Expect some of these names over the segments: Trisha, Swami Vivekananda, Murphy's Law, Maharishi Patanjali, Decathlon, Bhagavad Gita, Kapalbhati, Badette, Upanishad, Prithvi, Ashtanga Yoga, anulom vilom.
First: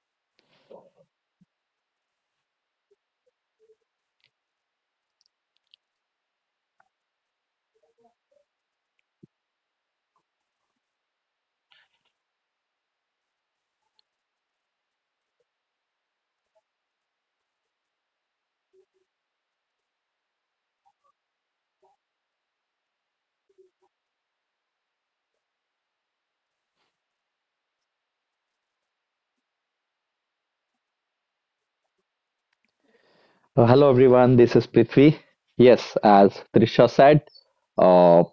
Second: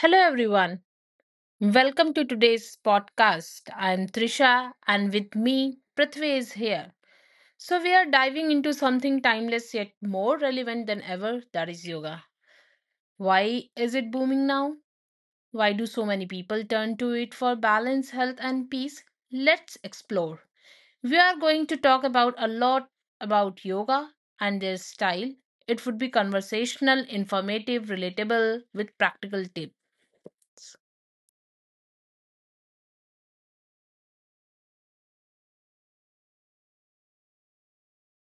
Hello, everyone. Welcome to today's podcast. I'm Trisha, and with me, Prithvi is here. So, we are diving into something timeless yet more relevant than ever that is yoga. Why is it booming now? Why do so many people turn to it for balance, health, and peace? Let's explore. We are going to talk about a lot about yoga and their style. It would be conversational, informative, relatable, with practical tips. Hello everyone, this is Prithvi. Yes, as Trisha said, uh,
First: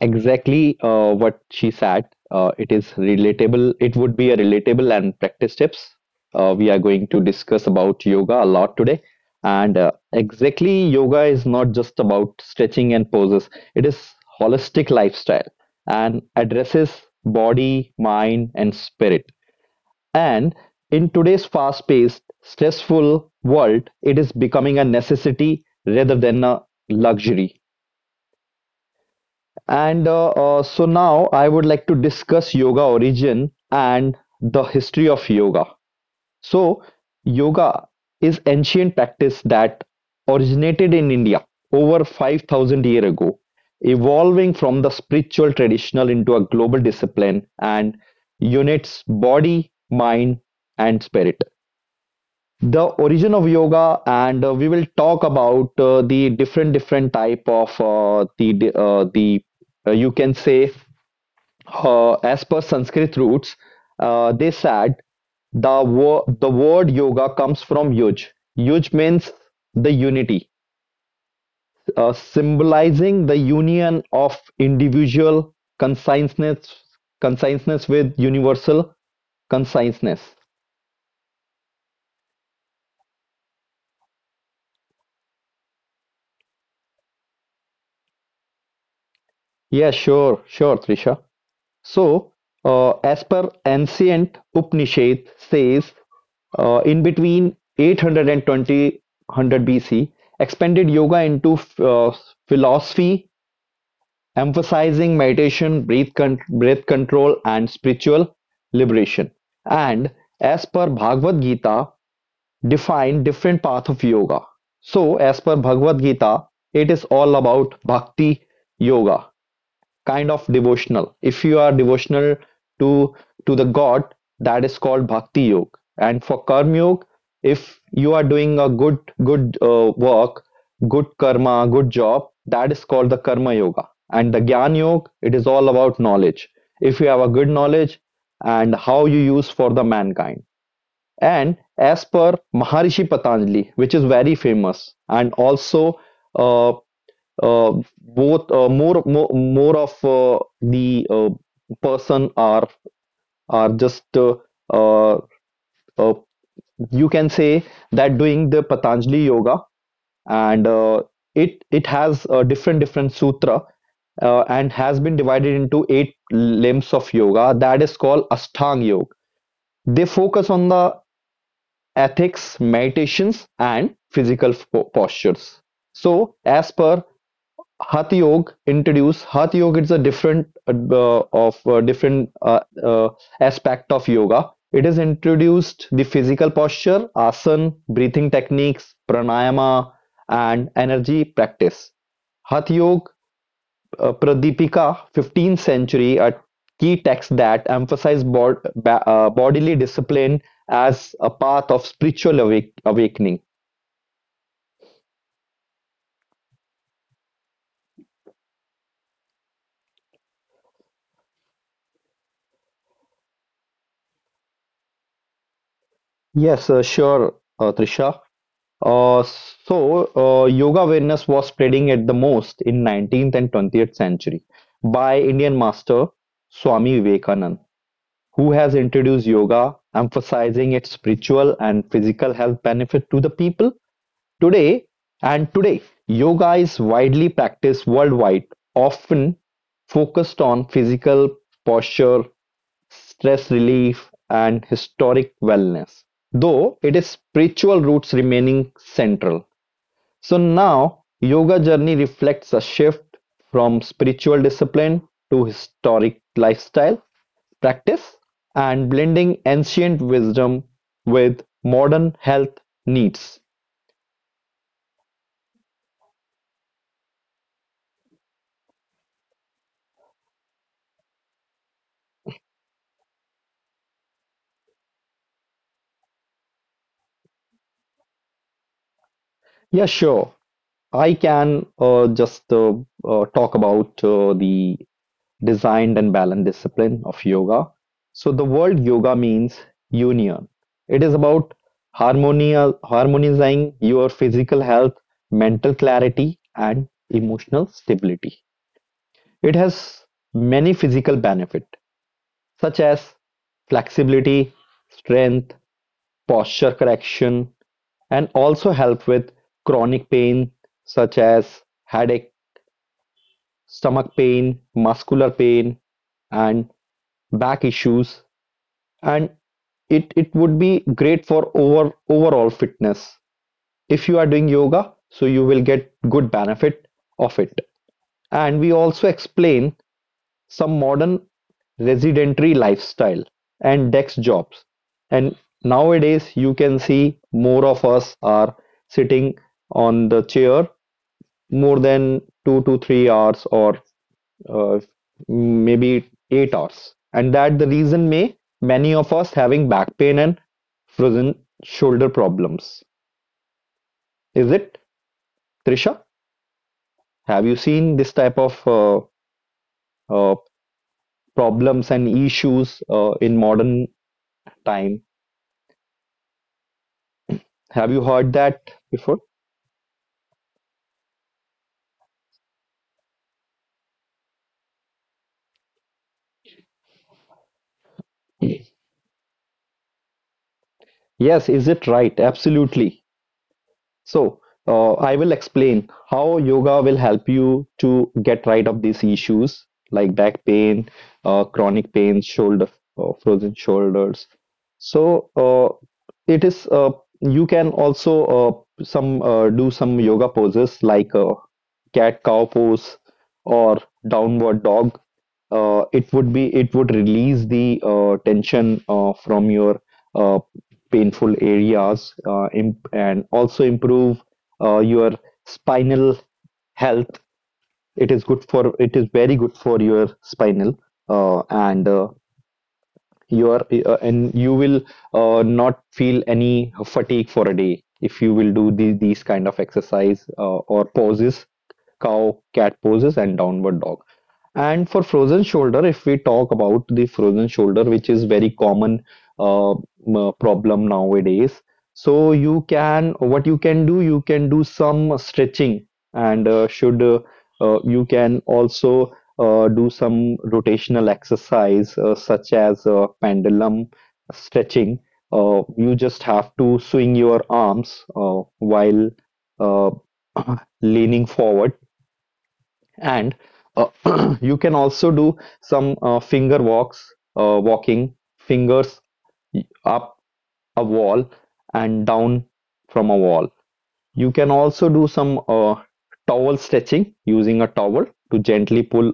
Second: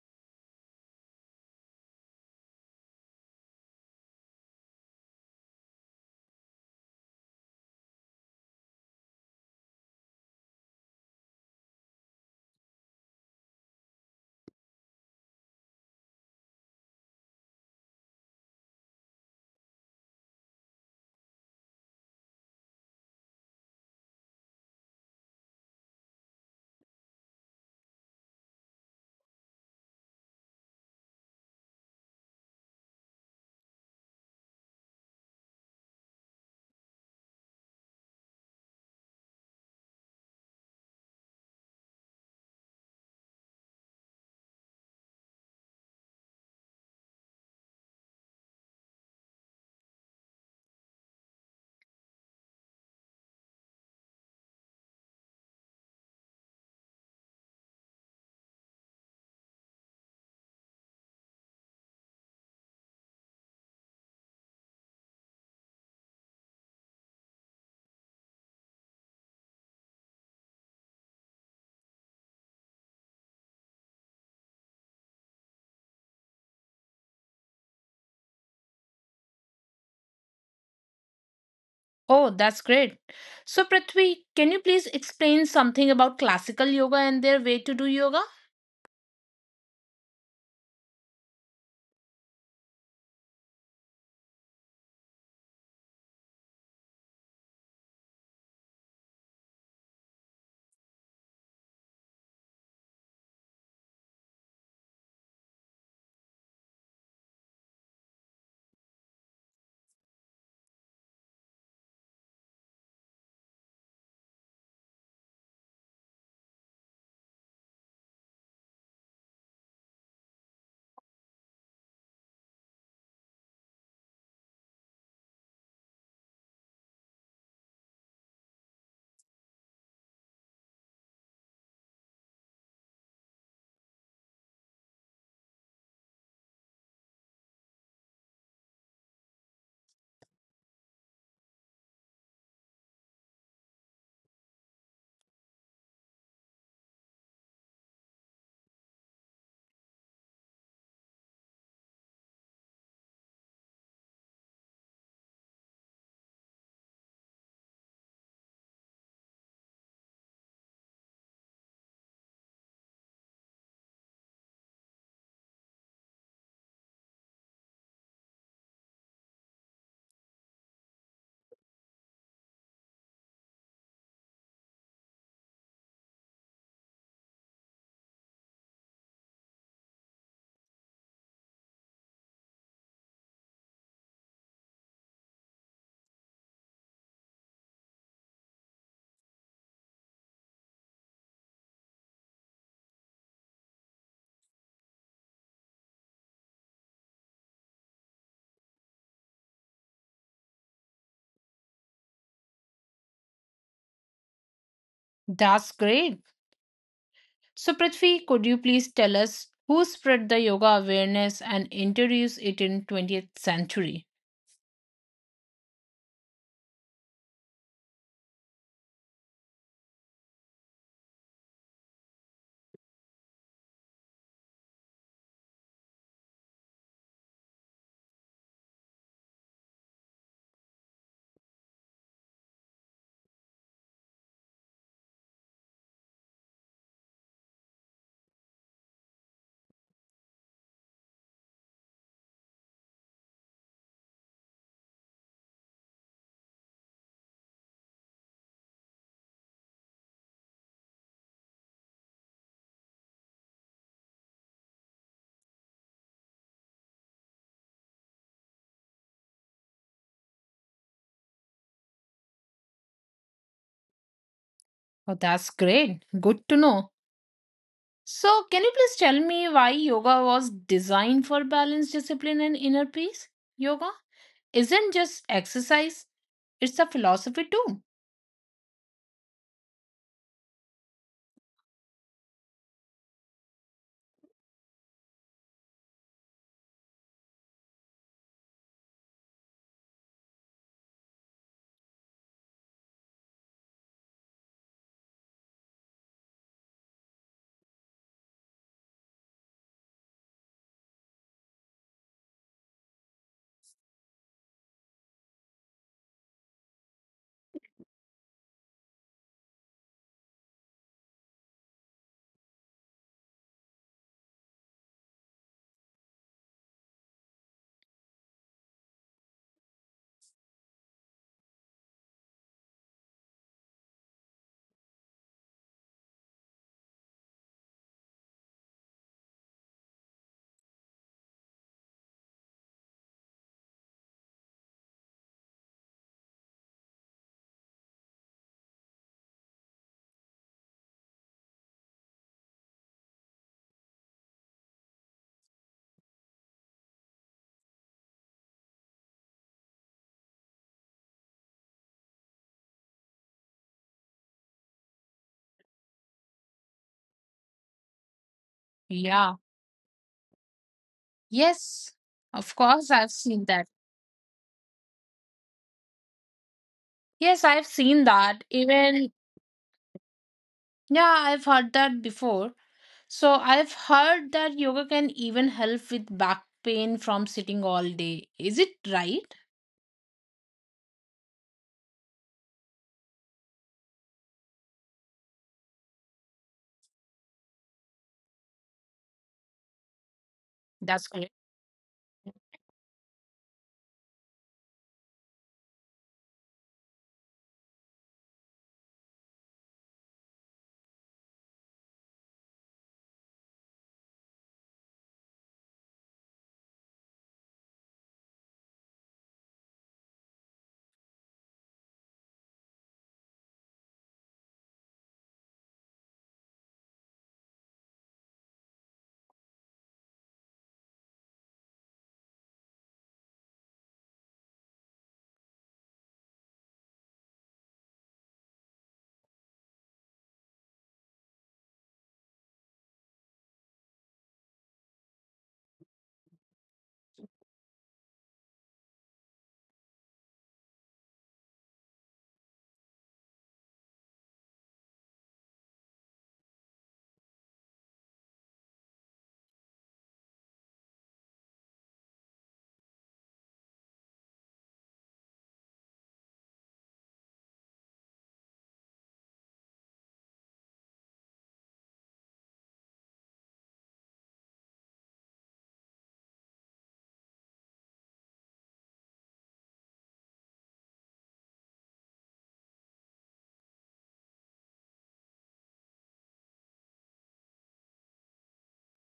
exactly, what she said. It is relatable. It would be a relatable and practice tips. We are going to discuss about yoga a lot today. And exactly, yoga is not just about stretching and poses. It is holistic lifestyle and addresses body, mind, and spirit. And in today's fast-paced, stressful world, it is becoming a necessity rather than a luxury. And so now I would like to discuss yoga origin and the history of yoga. So, yoga is ancient practice that originated in India over 5,000 years ago, evolving from the spiritual traditional into a global discipline and unites body, mind, and spirit. The origin of yoga, and we will talk about the different type of the you can say, as per Sanskrit roots, they said the word yoga comes from yuj. Yuj means the unity, symbolizing the union of individual consciousness with universal consciousness. Oh, that's great. So, Prithvi, can you please explain something about classical yoga and their way to do yoga? Yeah, sure, sure, Trisha. So, as per ancient Upanishad says, in between 820 100 BC, expanded yoga into uh, philosophy, emphasizing meditation, breath control, and spiritual liberation. And as per Bhagavad Gita, define different path of yoga. So, as per Bhagavad Gita, it is all about bhakti yoga, kind of devotional. If you are devotional to to the God, that is called bhakti yoga. And for karma yoga, if you are doing a good work, good karma, good job, that is called the karma yoga. And the gyan yoga, it is all about knowledge. If you have a good knowledge and how you use for the mankind. And as per Maharishi Patanjali, which is very famous, and also uh, uh, both more more more of the person are just uh, uh, you can say, that doing the Patanjali yoga, and it has a different sutra, and has been divided into eight limbs of yoga that is called Ashtanga Yoga. They focus on the ethics, meditations, and physical postures. So, as per Hatha Yoga introduced. Hatha Yoga. It's a different aspect of yoga. It has introduced the physical posture, asana, breathing techniques, pranayama, and energy practice. Hatha Yoga Pradipika, 15th century, a key text that emphasized bodily discipline as a path of spiritual awakening. That's great. So, Prithvi, could you please tell us who spread the yoga awareness and introduced it in 20th century? Yes, sure, Trisha. So, yoga awareness was spreading at the most in 19th and 20th century by Indian master Swami Vivekanand, who has introduced yoga, emphasizing its spiritual and physical health benefit to the people today. And today, yoga is widely practiced worldwide, often focused on physical posture, stress relief, and historic wellness, though it is spiritual roots remaining central. So now yoga journey reflects a shift from spiritual discipline to historic lifestyle practice and blending ancient wisdom with modern health needs. Oh, that's great. Good to know. So, can you please tell me why yoga was designed for balance, discipline, and inner peace? Yoga isn't just exercise, it's a philosophy too. Yeah, sure. I can just talk about the designed and balanced discipline of yoga. So the word yoga means union. It is about harmonizing your physical health, mental clarity, and emotional stability. It has many physical benefits such as flexibility, strength, posture correction, and also help with chronic pain such as headache, stomach pain, muscular pain, and back issues. And it would be great for overall fitness. If you are doing yoga, so you will get good benefit of it. And we also explain some modern residentry lifestyle and desk jobs. And nowadays you can see more of us are sitting on the chair more than 2 to 3 hours, or uh, maybe 8 hours. And that the reason may many of us having back pain and frozen shoulder problems. Is it, Trisha? Have you seen this type Yeah. of uh, Yes, of problems and course, I've seen issues that. In modern time? Yes, I've seen that. Have you heard Even, that before? yeah, I've heard that before. So, I've heard that yoga can even help with back pain from sitting all day. Is it right? Yes, is it right? Absolutely. So, I will explain how yoga will help you to get rid of these issues, like That's back correct. pain, chronic pain, shoulder, frozen shoulders. So, it is you can also some do some yoga poses, like cat cow pose or downward dog. It would release the tension from your uh, painful areas, and also improve your spinal health. It is good for, it is very good for your spinal, uh, and uh, and you will not feel any fatigue for a day if you will do the, these kind of exercise or poses, cow cat poses and downward dog. And for frozen shoulder, if we talk about the frozen shoulder, which is very common uh, m- problem nowadays, so you can, what you can do some stretching, and should you can also do some rotational exercise, such as pendulum stretching. You just have to swing your arms while uh, leaning forward, and uh, you can also do some finger walks, walking fingers up a wall and down from a wall. You can also do some towel stretching, using a towel to gently pull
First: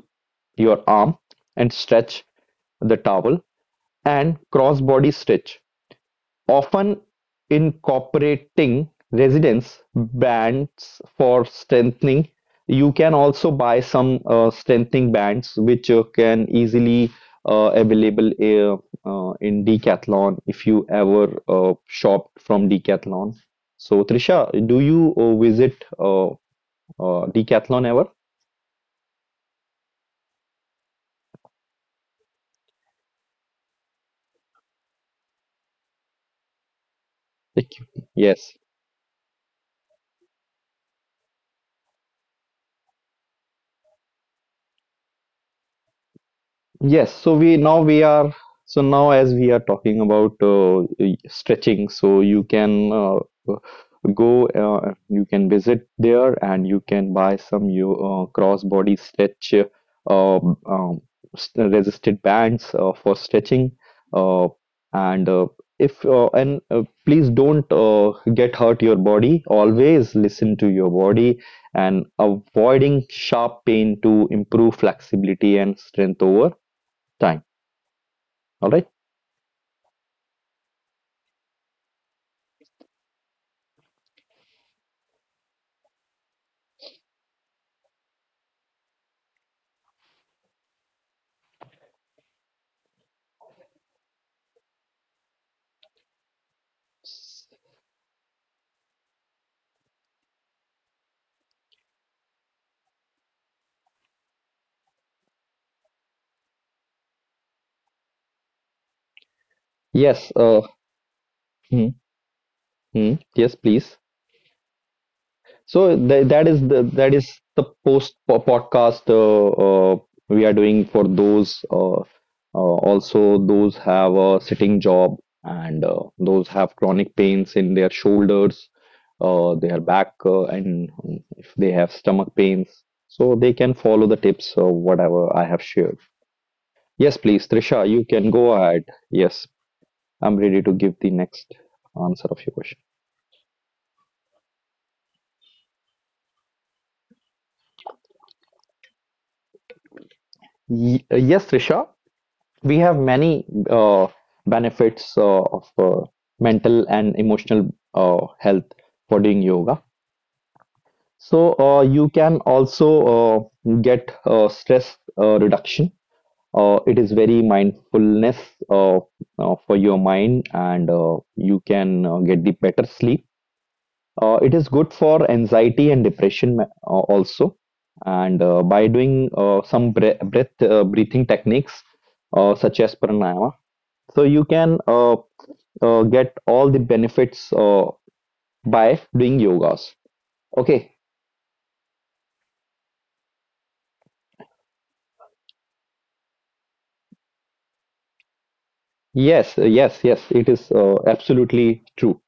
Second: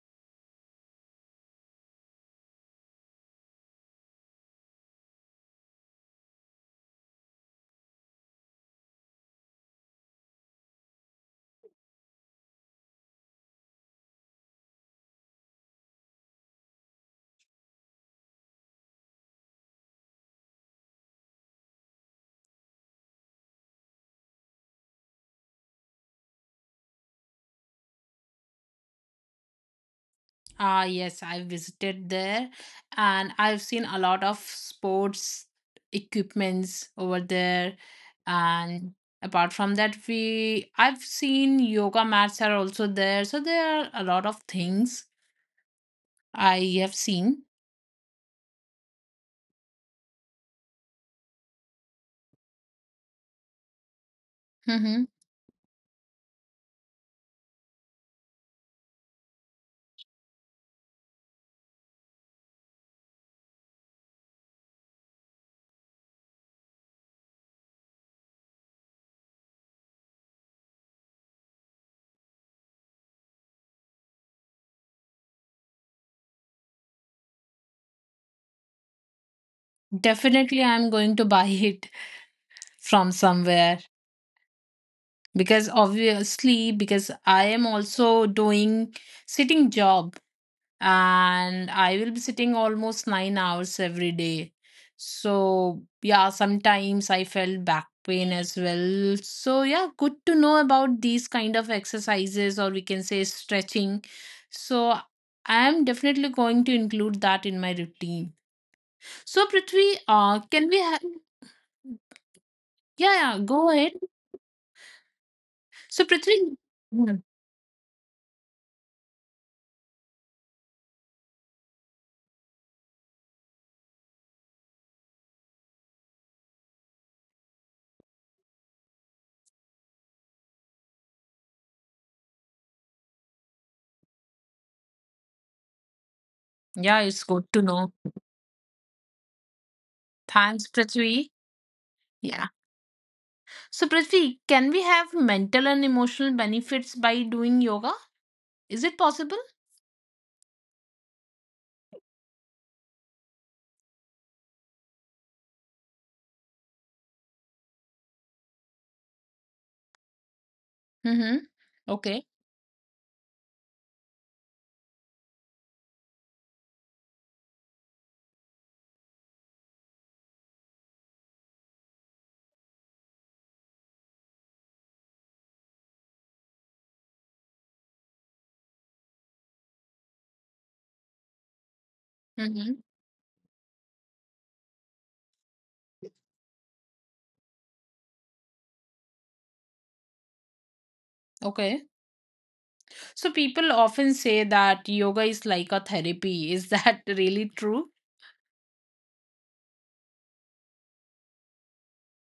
your arm and stretch the towel, and cross body stretch. Often incorporating resistance bands for strengthening. You can also buy some strengthening bands, which can easily available in Decathlon, if you ever shop from Decathlon. So Trisha, do you visit Decathlon ever? Ah, yes, I visited there and I've seen a lot of sports equipments over there. Thank you. And Yes. apart from that, we I've seen yoga mats are also there. So, there are a lot of things I have seen. Yes, so we now we are so now as we are talking about stretching, so you can uh, Mm-hmm. You can visit there, and you can buy some you cross body stretch, um, um, s- resisted bands for stretching, uh, and if and please don't get hurt your body. Always listen to your body and avoiding sharp pain to improve flexibility and strength over time. All right. Definitely, I'm going to buy it from somewhere because obviously, because I am also doing sitting job and I will be sitting almost 9 hours every day. So yeah, sometimes I felt back pain as well. So yeah, good to know about these kind of exercises or we can say stretching. So I am definitely going to include that in my routine. So, Prithvi, can Yes. we have— hmm, Yeah, yeah, go ahead. yes, please. So, So Prithvi. th that is Hmm. the, that is the podcast we are doing for those also, those have a sitting job, and those have chronic pains in their shoulders, their back, and if they have stomach pains, so they can follow the tips or whatever I have shared. Yeah, it's Yes, good to please, know. Trisha, you can go ahead. Yes, I'm Thanks, ready to give the Prithvi. next Yeah. answer of your question. So, Prithvi, can we have mental and emotional benefits by doing yoga? Is it possible? Yes, Trisha, we have many benefits of mental and emotional health for doing yoga. Mm-hmm. So you Okay. can also get stress reduction. It is very mindfulness uh, for your mind, and you can get the better sleep. It is good for anxiety and depression also. And by doing some breathing techniques, Mm-hmm. such as pranayama, so you can get all the benefits by doing yogas. Okay. Okay. So, people often say that yoga is like a therapy. Is that really true? Yes, yes, yes. It is absolutely true.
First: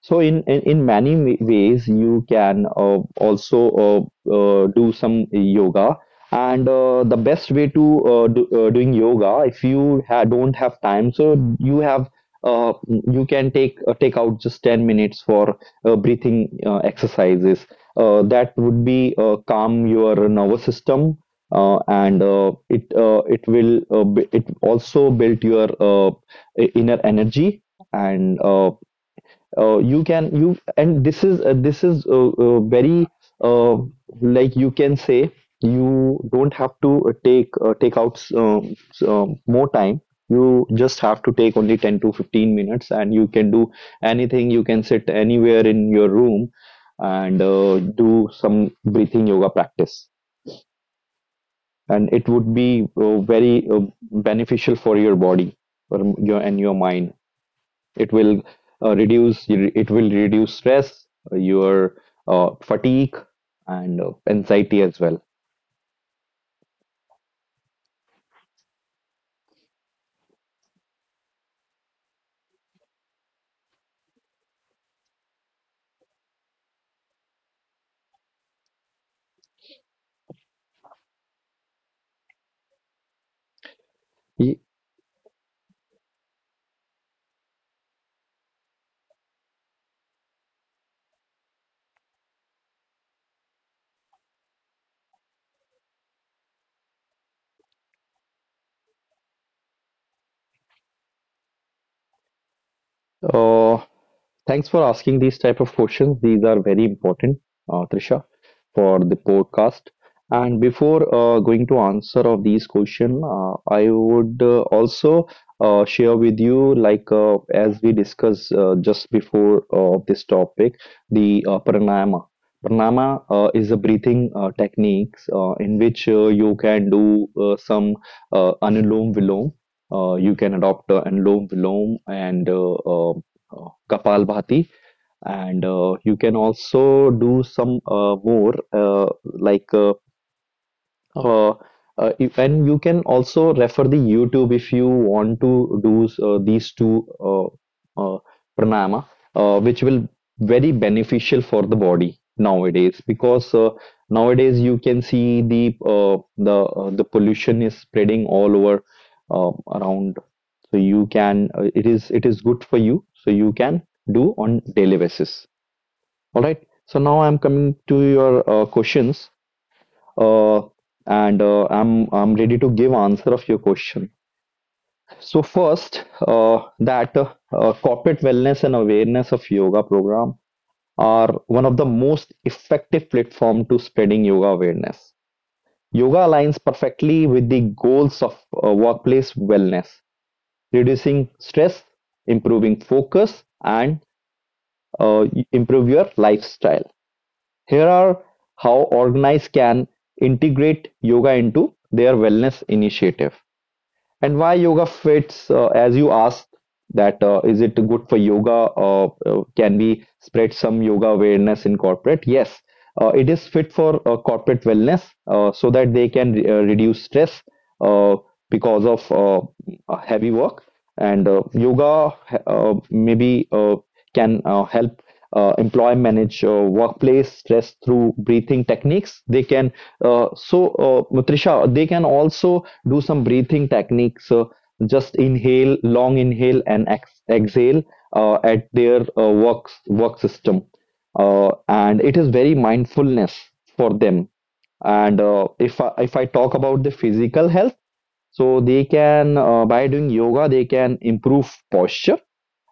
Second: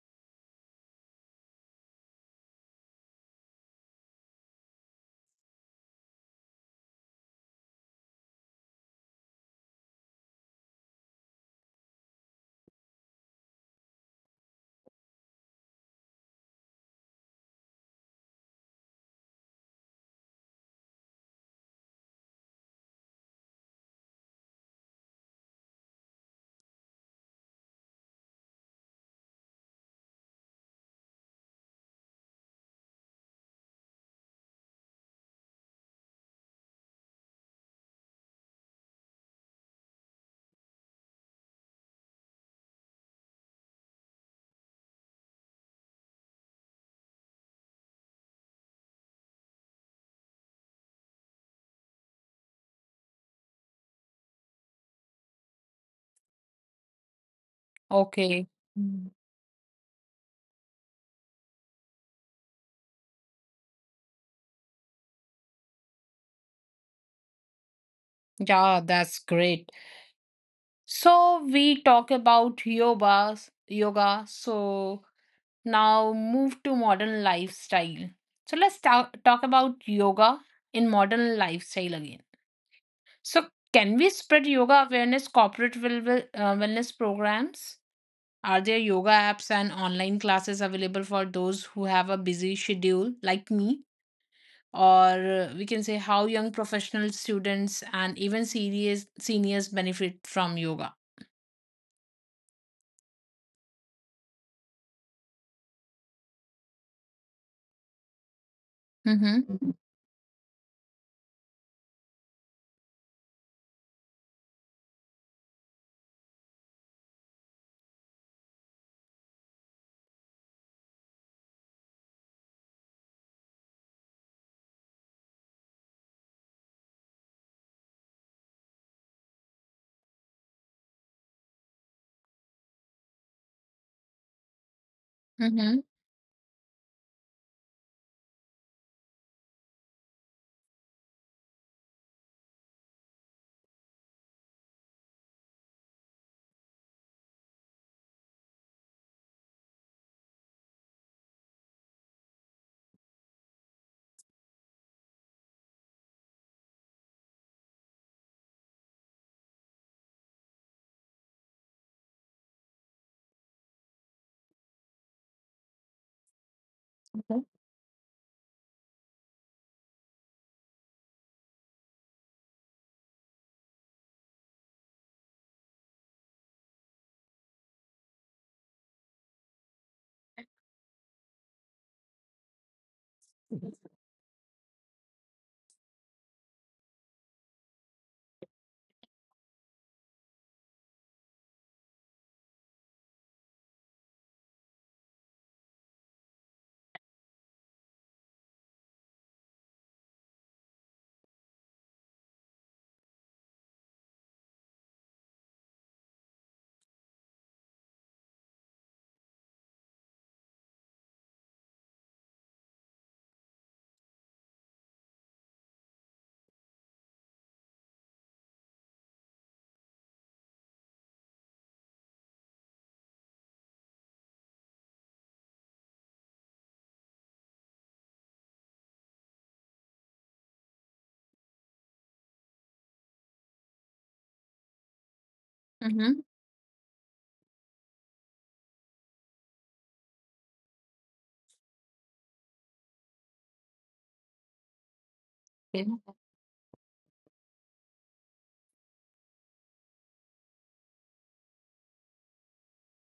So in many ways, you can also do some yoga. And the best way to doing yoga, if you ha don't have time, so you have, uh, you can take out just 10 minutes for breathing exercises. That would be calm your nervous system, and it will it also build your inner energy, and you can you and this is very uh, like you can say, you don't have to take out more time. You just have to take only 10 to 15 minutes and you can do anything, you can sit anywhere in your room and do some breathing yoga practice, and it would be very beneficial for your body or m- your and your mind. It will Okay. Mm. Reduce stress, your fatigue, and anxiety as well. Yeah, that's great. So, we talk about yoga. So, now, move to modern lifestyle. So, let's talk about yoga in modern lifestyle again. So, can we spread Y- yoga awareness corporate wellness programs? Are there yoga apps and online classes available for those who have a busy schedule like me? Or we can say how young professional students and even serious seniors benefit from yoga. uh, Thanks for asking these type of questions. These are very important, Trisha, for the Mm-hmm. podcast. And before going to answer of these question, I would also share with you, like as we discussed just before this topic, the pranayama. Pranayama is a breathing techniques in which you can do some anulom vilom. You can adopt anulom vilom and Kapalbhati, and Mm-hmm. You can also do some more, like, uh, if, and you can also refer the YouTube if you want to do these two uh, pranayama, which will very beneficial for the body nowadays because nowadays you can see the pollution is spreading all over, uh, around. So you can it is good for you. So you can do on daily basis. All right. So now I'm coming to your questions, uh, and I'm ready to give answer of your question. So first, that corporate wellness and awareness of yoga program are one of the most effective platform to spreading yoga awareness. Yoga aligns perfectly with the goals of workplace wellness, reducing stress, improving focus, and uh, improve your lifestyle. Here are how organized can integrate yoga into their wellness initiative. And why yoga fits, as you asked, that is it good for yoga? Can we spread some yoga awareness in corporate? Yes, it is fit for corporate wellness, so that they can reduce stress uh, because of heavy work. And yoga maybe can help employee manage workplace stress through breathing techniques. They can So, Trisha, they can also do some breathing techniques. Just Mm-hmm. inhale, long inhale, and exhale at their work system, and it is very mindfulness for them. And Okay. if I talk about the physical health, so they can by doing yoga they can improve posture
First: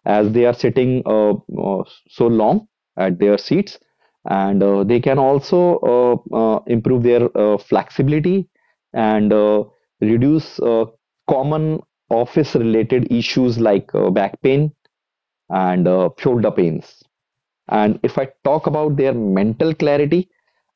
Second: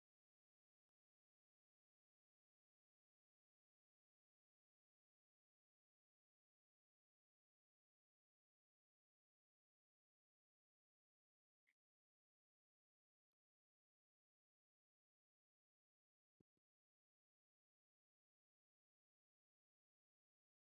as they are sitting so long at their seats, and they can also improve their flexibility and reduce common office related issues like back pain and shoulder pains. And if I talk about their mental clarity,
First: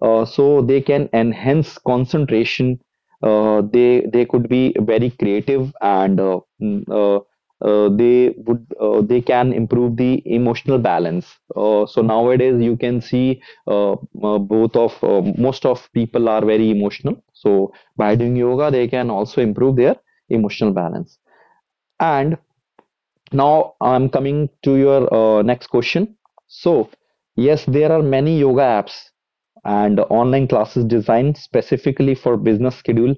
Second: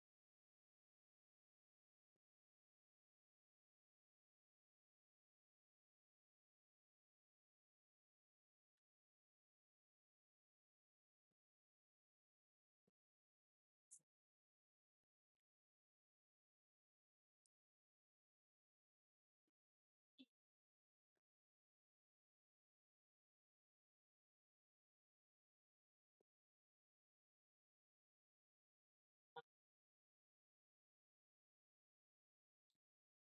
so they can enhance concentration. They could be very creative, and they can improve the emotional balance. So nowadays you can see, uh, both of most of people are very emotional. So by doing yoga, they can also improve their emotional balance. And now I'm coming to your next question. So, yes, there are many yoga apps and online classes designed specifically for business schedule.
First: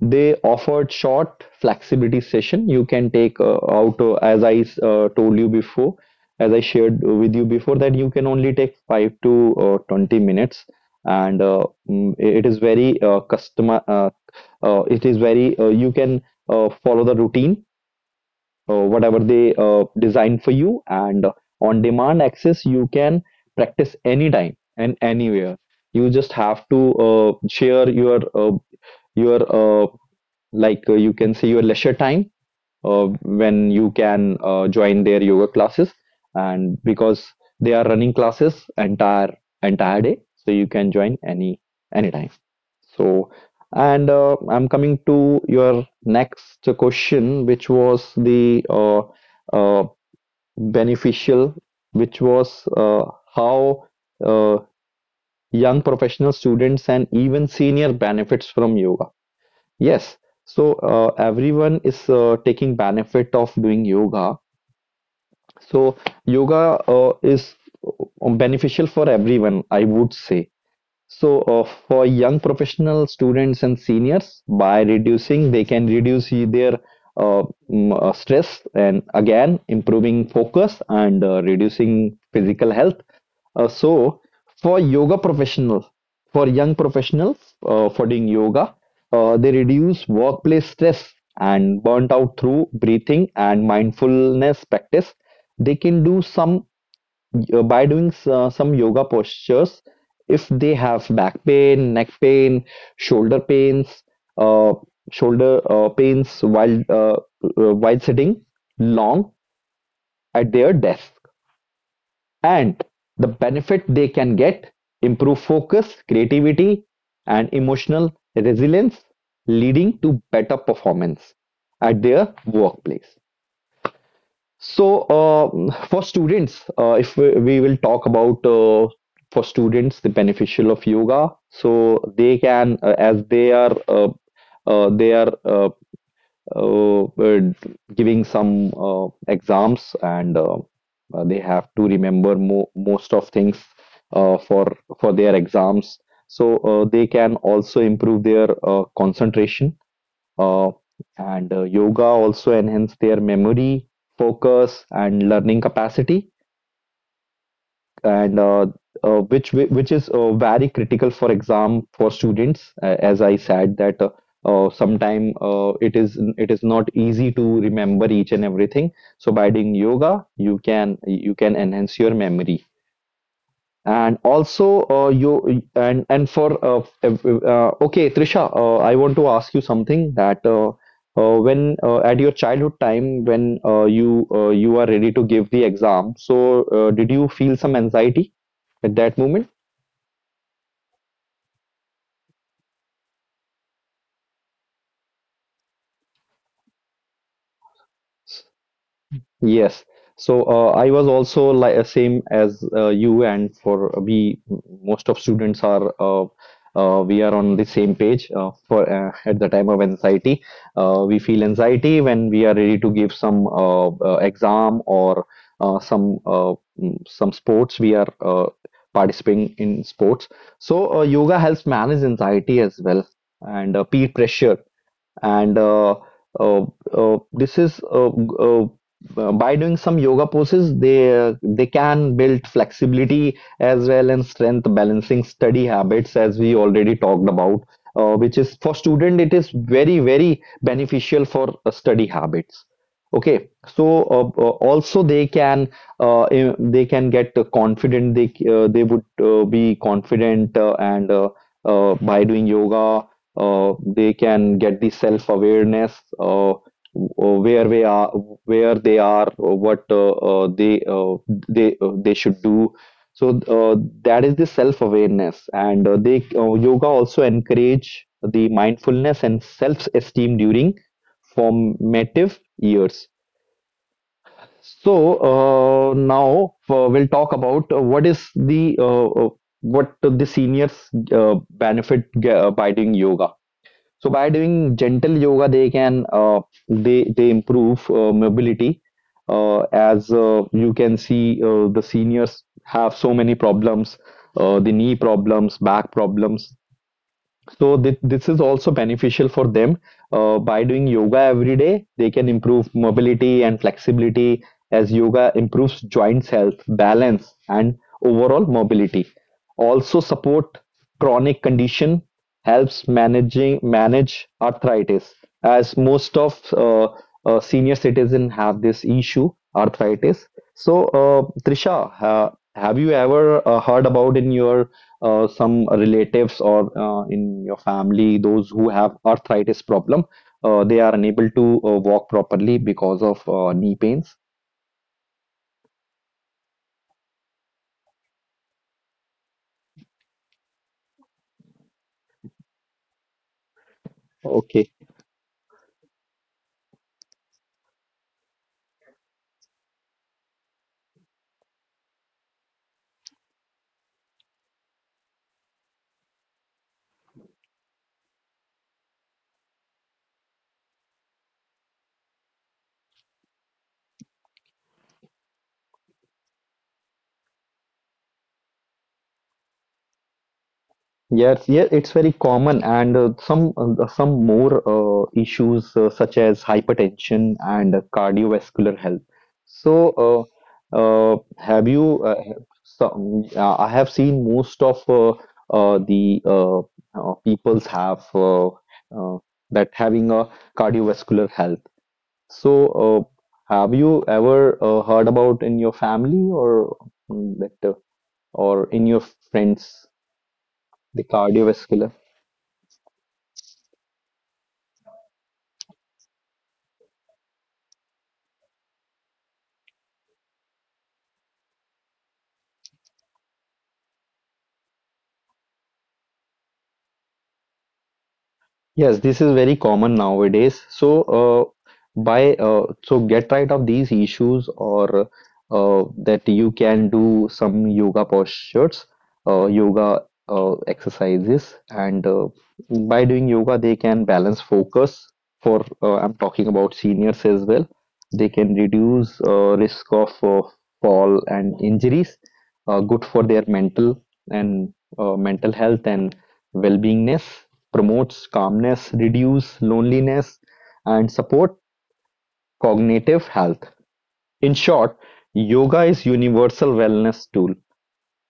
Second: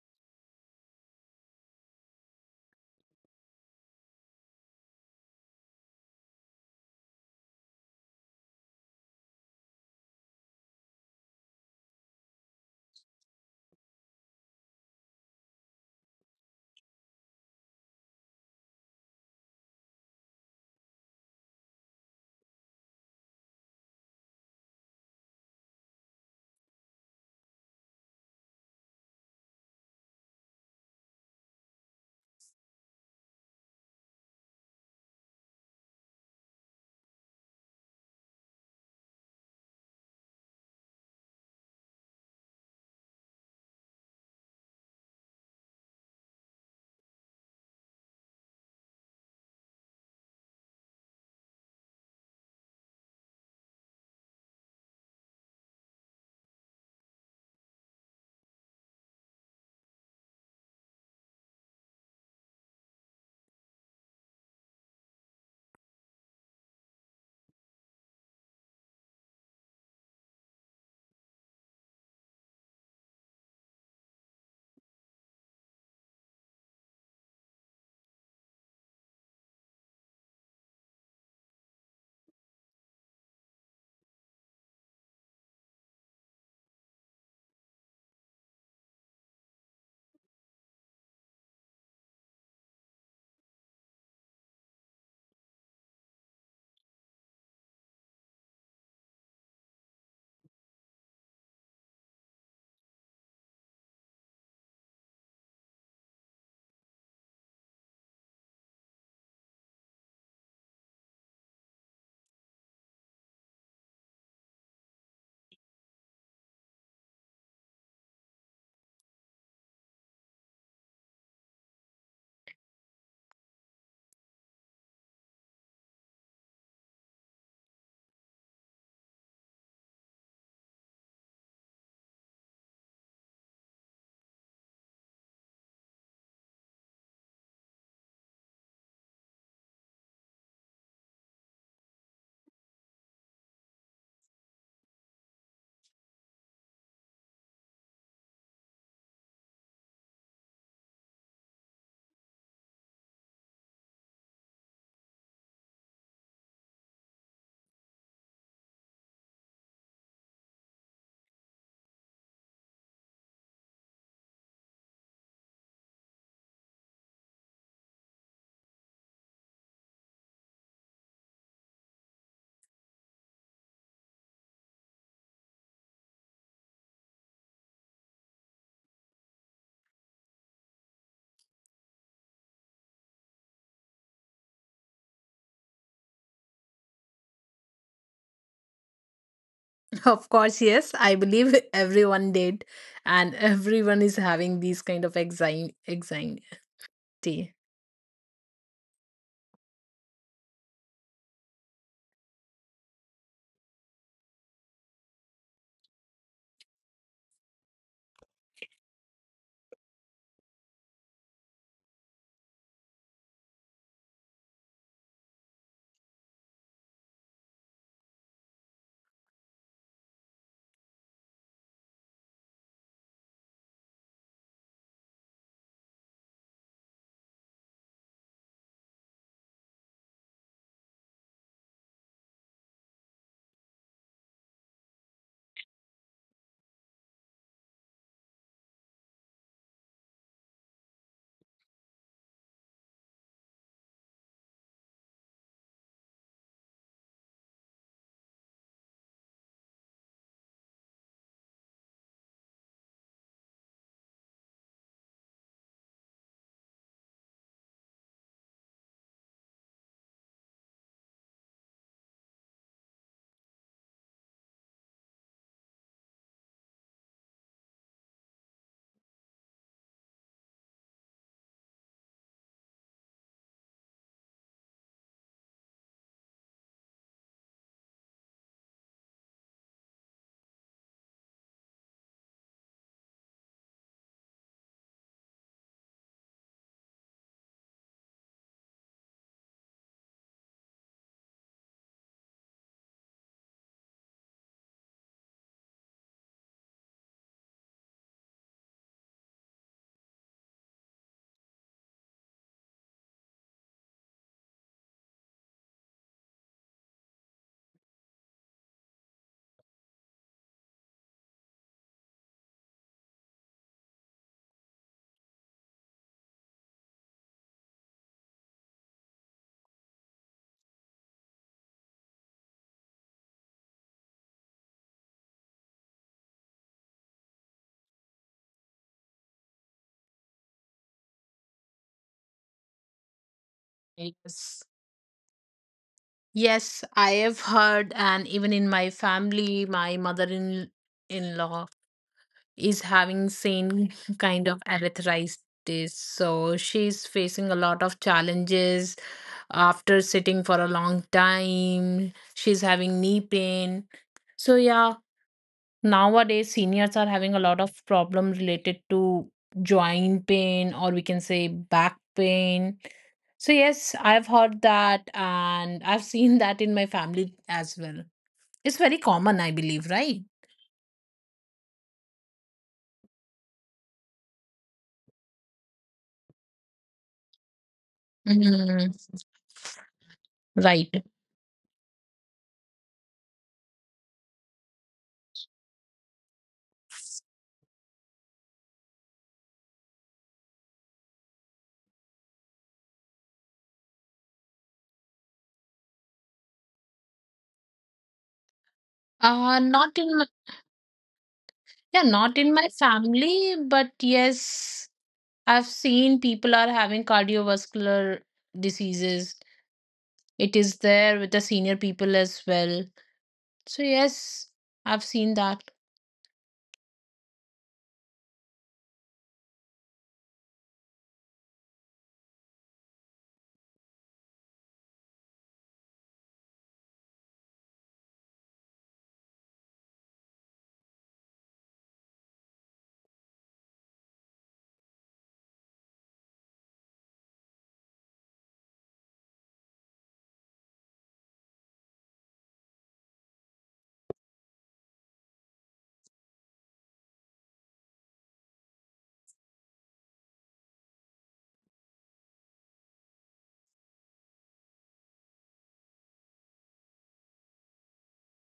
They offered short flexibility session. You can take out, as I shared with you before, that you can only take 5 to 20 minutes, and it is very customer. It is very you can follow the routine whatever they design for you, and on demand access you can practice anytime and anywhere. You just have to share your like, you can say, your leisure time, when you can join their yoga classes, and because they are running classes entire day, so you can join anytime. So and I'm coming to your next question, which was uh, beneficial which was uh, how uh, young professional students and even senior benefits from yoga. Yes, so everyone is taking benefit of doing yoga. So yoga is beneficial for everyone, I would say. So, for young professional students and seniors, they can reduce their uh, stress, and again improving focus, and reducing physical health. So, for yoga professionals, for young professionals, for doing yoga, they reduce workplace stress and burnt out through breathing and mindfulness practice. They can do some by doing some yoga postures if they have back pain, neck pain, shoulder pains, uh, shoulder uh, pains while uh, while sitting long at their desk, and the benefit they can get, improve focus, creativity, and emotional resilience, leading to better performance at their workplace. So, for students, if we will talk about for students the beneficial of yoga, so they can, as they are, uh, they are uh, uh, uh, giving some exams, and they have to remember mo most of things uh, for for their exams. So they can also improve their concentration, uh, and yoga also enhance their memory, focus, and learning capacity, and which is very critical for exam for students. As I said that, sometime it is not easy to remember each and everything. So by doing yoga you can enhance your memory. And also, you and for ev- okay, Trisha, I want to ask you something, that when at your childhood time, when you are ready to give the exam, so, did you feel some anxiety at that moment? Of course, yes. I believe everyone did, and everyone is having these kind of anxiety. Yes. So I was also like same as you, and for we most of students are we are on the same page for at the time of anxiety. We feel anxiety when we are ready to give some exam or uh, some uh, some sports. We are participating in sports. So yoga helps manage anxiety as well, and peer pressure, and uh, this is g- by doing some yoga poses they can build flexibility as well, and strength, balancing study habits, as we already talked about, which is for student, it is very very beneficial for study habits. Okay, so also they can get confident. They would be confident, and by doing yoga they can get the self awareness, uh, where we are, where they are, what they should do. So that is the self awareness, and they yoga also encourage the mindfulness and self esteem during formative years. So now we'll talk about what the seniors benefit by doing yoga. So by doing gentle yoga, they improve mobility. As you can see, the seniors have so many problems, the knee problems, back problems. So this is also beneficial for them. By doing yoga every day, they can improve mobility and flexibility, as yoga improves joints health, balance, and overall mobility. Also support chronic condition, helps managing manage arthritis, as most of senior citizen have this issue, arthritis. So Trisha, have you ever heard about in your some relatives or in your family, those who have arthritis problem, they are unable to walk properly because of knee pains? Yes. Yes, I have heard, and even in my family, my mother-in-law is having same kind of Okay. arthritis. So she's facing a lot of challenges after sitting for a long time. She's having knee pain. So yeah, nowadays, seniors are having a lot of problem related to joint pain or we can say back pain. So yes, I've heard that and I've seen that in my family as well. It's very common, I believe, right? Yes, yeah, it's very common, and some more issues, such as hypertension and cardiovascular Mm, health. So, right. Have you? I have seen most of the peoples have that having a cardiovascular health. So, have you ever heard about in your family, or mm, that, uh, or in your friends, Not in my, the yeah, cardiovascular? not in my family, but yes, I've seen people are having cardiovascular diseases. It is there with the senior people as well. So yes, I've seen that. Yes, this is very common nowadays. So, by so get right of these issues, or that you can do some yoga postures, yoga exercises, and by doing yoga, they can balance focus. For I'm talking about seniors as well. They can reduce risk of fall and injuries. Good for their and mental health and well-beingness, promotes calmness, reduces loneliness, and support cognitive health. In short, yoga is universal wellness tool.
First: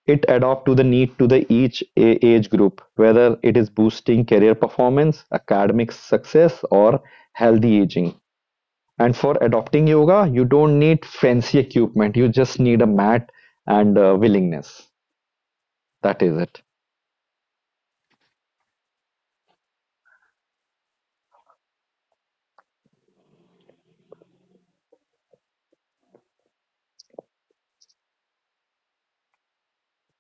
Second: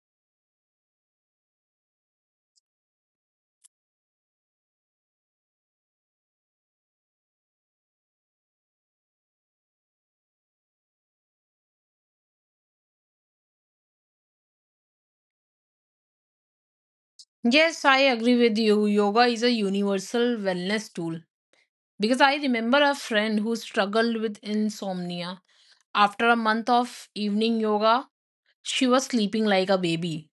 It adapts to the need to the each age group, whether it is boosting career performance, academic success, or healthy aging. And for adopting yoga, you don't need fancy equipment. You just need a mat and willingness. That is it. Yes, I agree with you. Yoga is a universal wellness tool because I remember a friend who struggled with insomnia. After a month of evening yoga, she was sleeping like a baby.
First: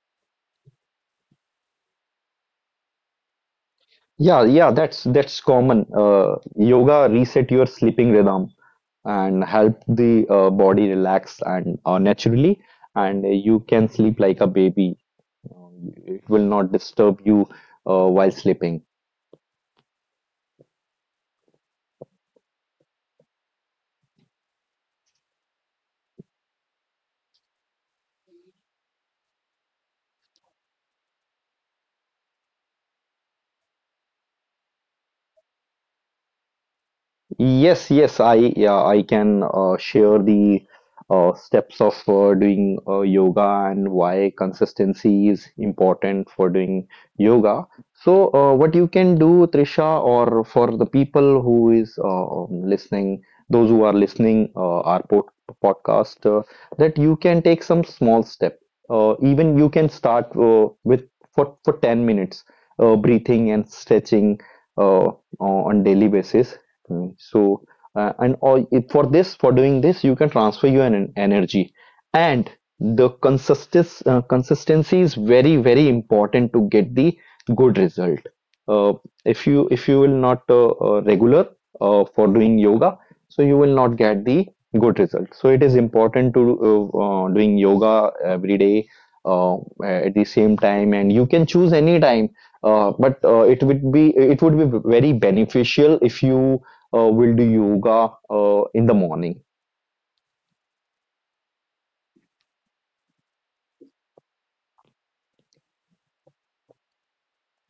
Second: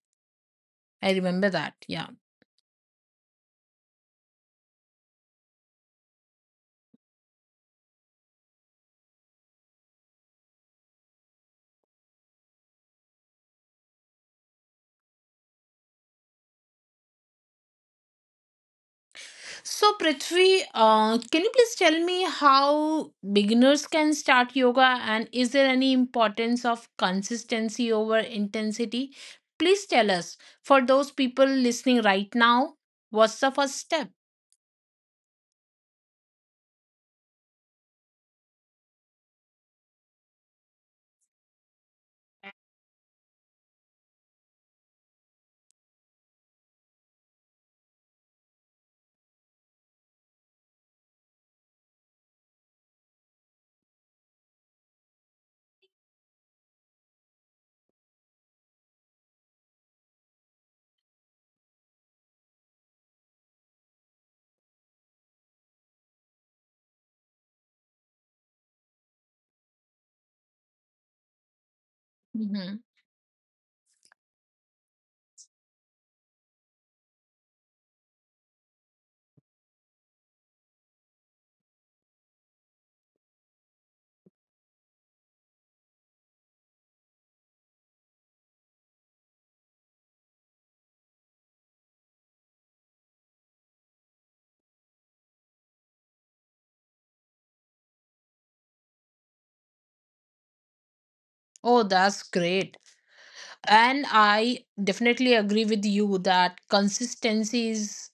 I remember that. Yeah. Yeah, yeah, that's common. Yoga reset your sleeping rhythm and help the body relax and naturally, and you can sleep like a baby. Uh, It will not disturb you while sleeping. So, Prithvi, can you please tell me how beginners can start yoga and is there any importance of consistency over intensity? Please tell us for those people listening right now, what's the first step? Yes, yes, I yeah, I can share the steps of doing yoga and why consistency is important for doing yoga. So, what you can do, Trisha, or for the people who is listening, those who are listening our podcast, that you can take some small step. Even you can start with for 10 minutes, breathing and stretching uh, on on daily basis. Mm. So, and all, if for this, for doing this, you can transfer your energy. And Mm-hmm. Consistency is very, very important to get the good result. Uh, if you will not regular for doing yoga, so you will not get the good result. So it is important to doing yoga every day uh, at the same time, and you can choose any time. But it would be very beneficial if you we'll do yoga in the morning. Oh, that's great, and I definitely agree with you that consistency is,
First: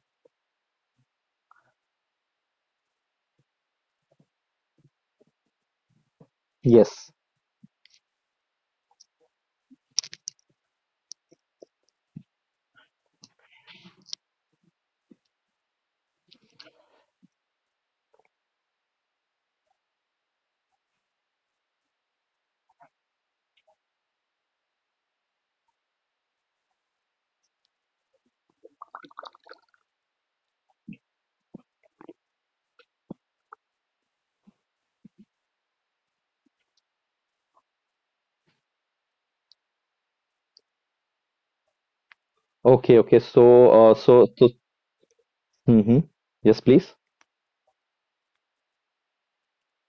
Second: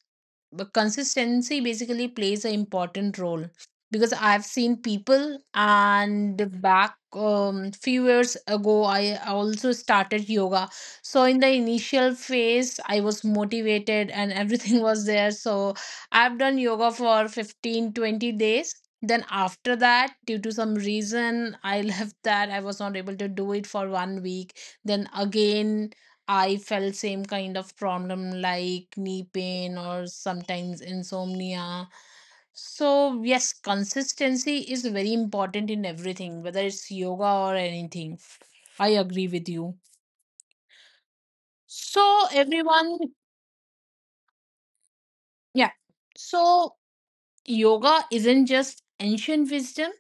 but consistency basically plays an important role, because I've seen people, and back Yes. Few years ago I also started yoga. So in the initial phase I was motivated and everything was there, so I've done yoga for 15, 20 days. Then after that, due to some reason, I left that. I was not able to do it for one week. Then again I felt same kind of problem, like knee pain or sometimes insomnia. So yes, consistency is very important in everything, whether it's yoga or anything. I agree with you. So Okay, okay. everyone, uh, so, so, yeah, hmm Yes, so please. yoga isn't just ancient wisdom,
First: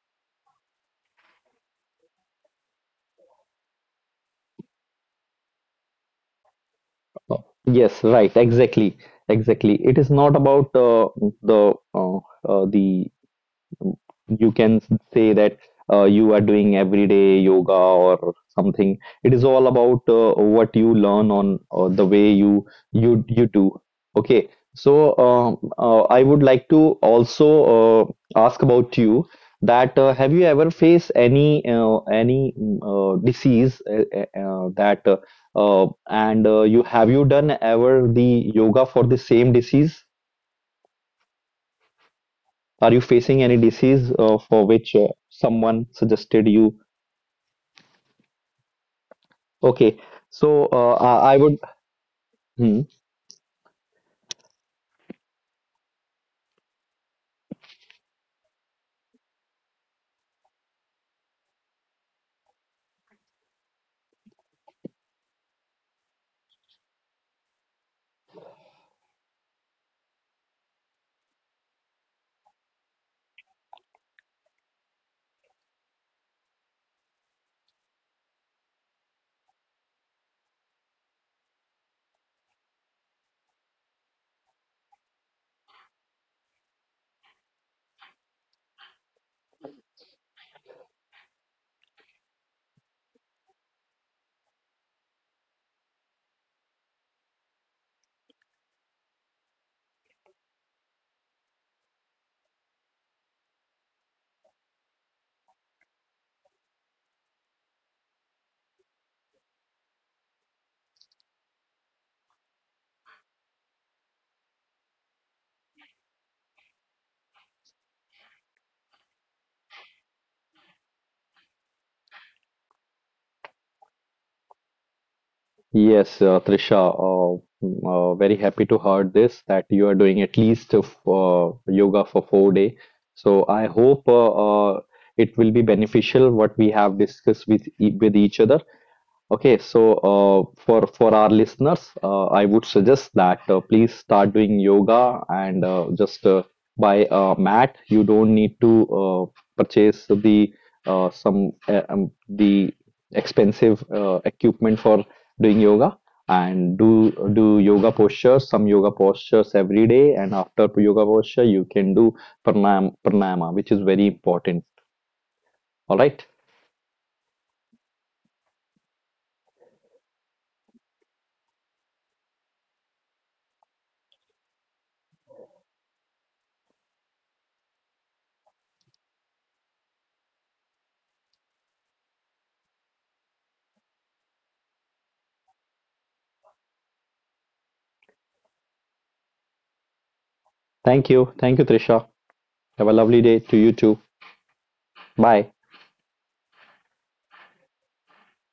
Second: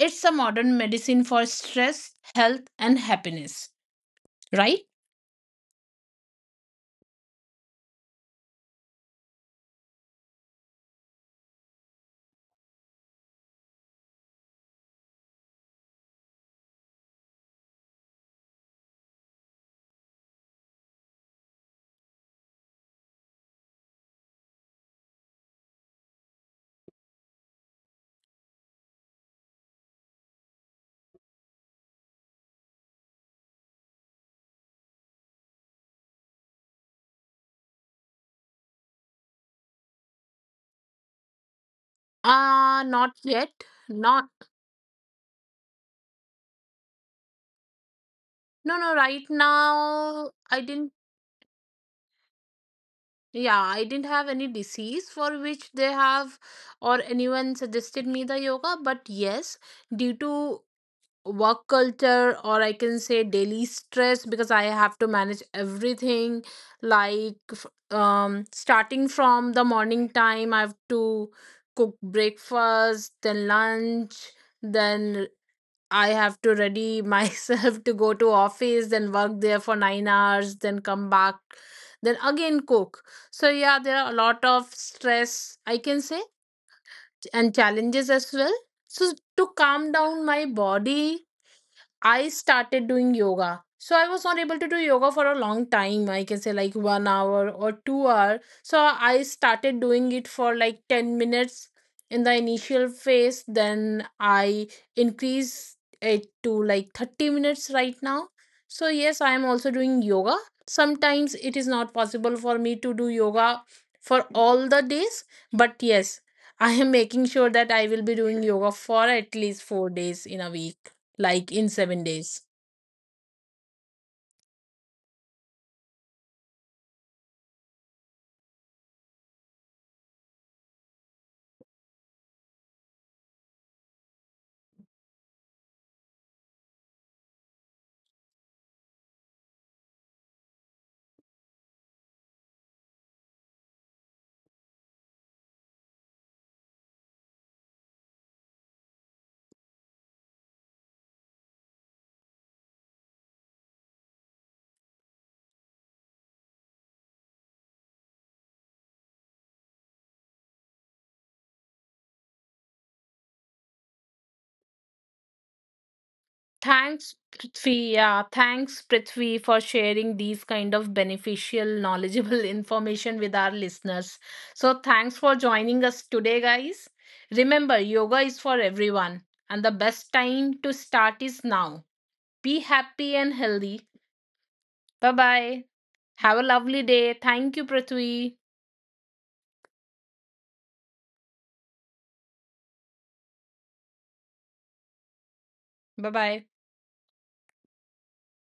it's a modern medicine for stress, health, and happiness, right? Oh, yes, right. Exactly. Exactly. It is not about the uh, the you can say that you are doing everyday yoga or something. It is all about what you learn on the way you do. Okay, so I would like to also ask about you that have you ever faced any any disease, that and you done ever the yoga for the same disease? Not Are you yet. facing any Not disease for which someone suggested you? No, no, right now Okay, I didn't, so I would. Hmm. yeah, I didn't have any disease for which they have or anyone suggested me the yoga, but yes, due to work culture, or I can say daily stress, because I have to manage everything, like starting from the morning time I have to cook breakfast, then lunch, then I have to ready myself to go to office, then work there for 9 hours, then come back, then again cook. So yeah, there are a lot of stress I can say, and challenges as well. So to calm down my body I started doing yoga. So I was not able to do yoga for a long time. I can say like one hour or 2 hour. So I started doing it for like 10 minutes in the initial phase. Then I increased it to like 30 minutes right now. So yes, I am also doing yoga. Sometimes it is not possible for me to do yoga for all the days. But yes, I am making sure that I will be doing yoga for at least 4 days in a week, like in 7 days. Yes, Trisha, very happy to heard this that you are doing at least yoga for 4 day. So I hope it will be beneficial what we have discussed with each other. Okay, so uh, for our listeners, I would suggest that please start doing yoga and just buy a mat. You don't need to uh, purchase the some the expensive equipment for doing yoga, and do yoga postures, some yoga postures every day, and after yoga posture you can do pranam pranayama, which is very important. All right. Thanks, Prithvi. Yeah, thanks, Prithvi, for sharing these kind of beneficial, knowledgeable information with our listeners. So, thanks for joining us today, guys. Remember, yoga is for everyone, and the best time to start is now. Be happy and healthy. Bye bye. Have a lovely day. Thank you, Prithvi. Thank you. Thank you, Trisha. Have a lovely day to you too. Bye. Bye bye.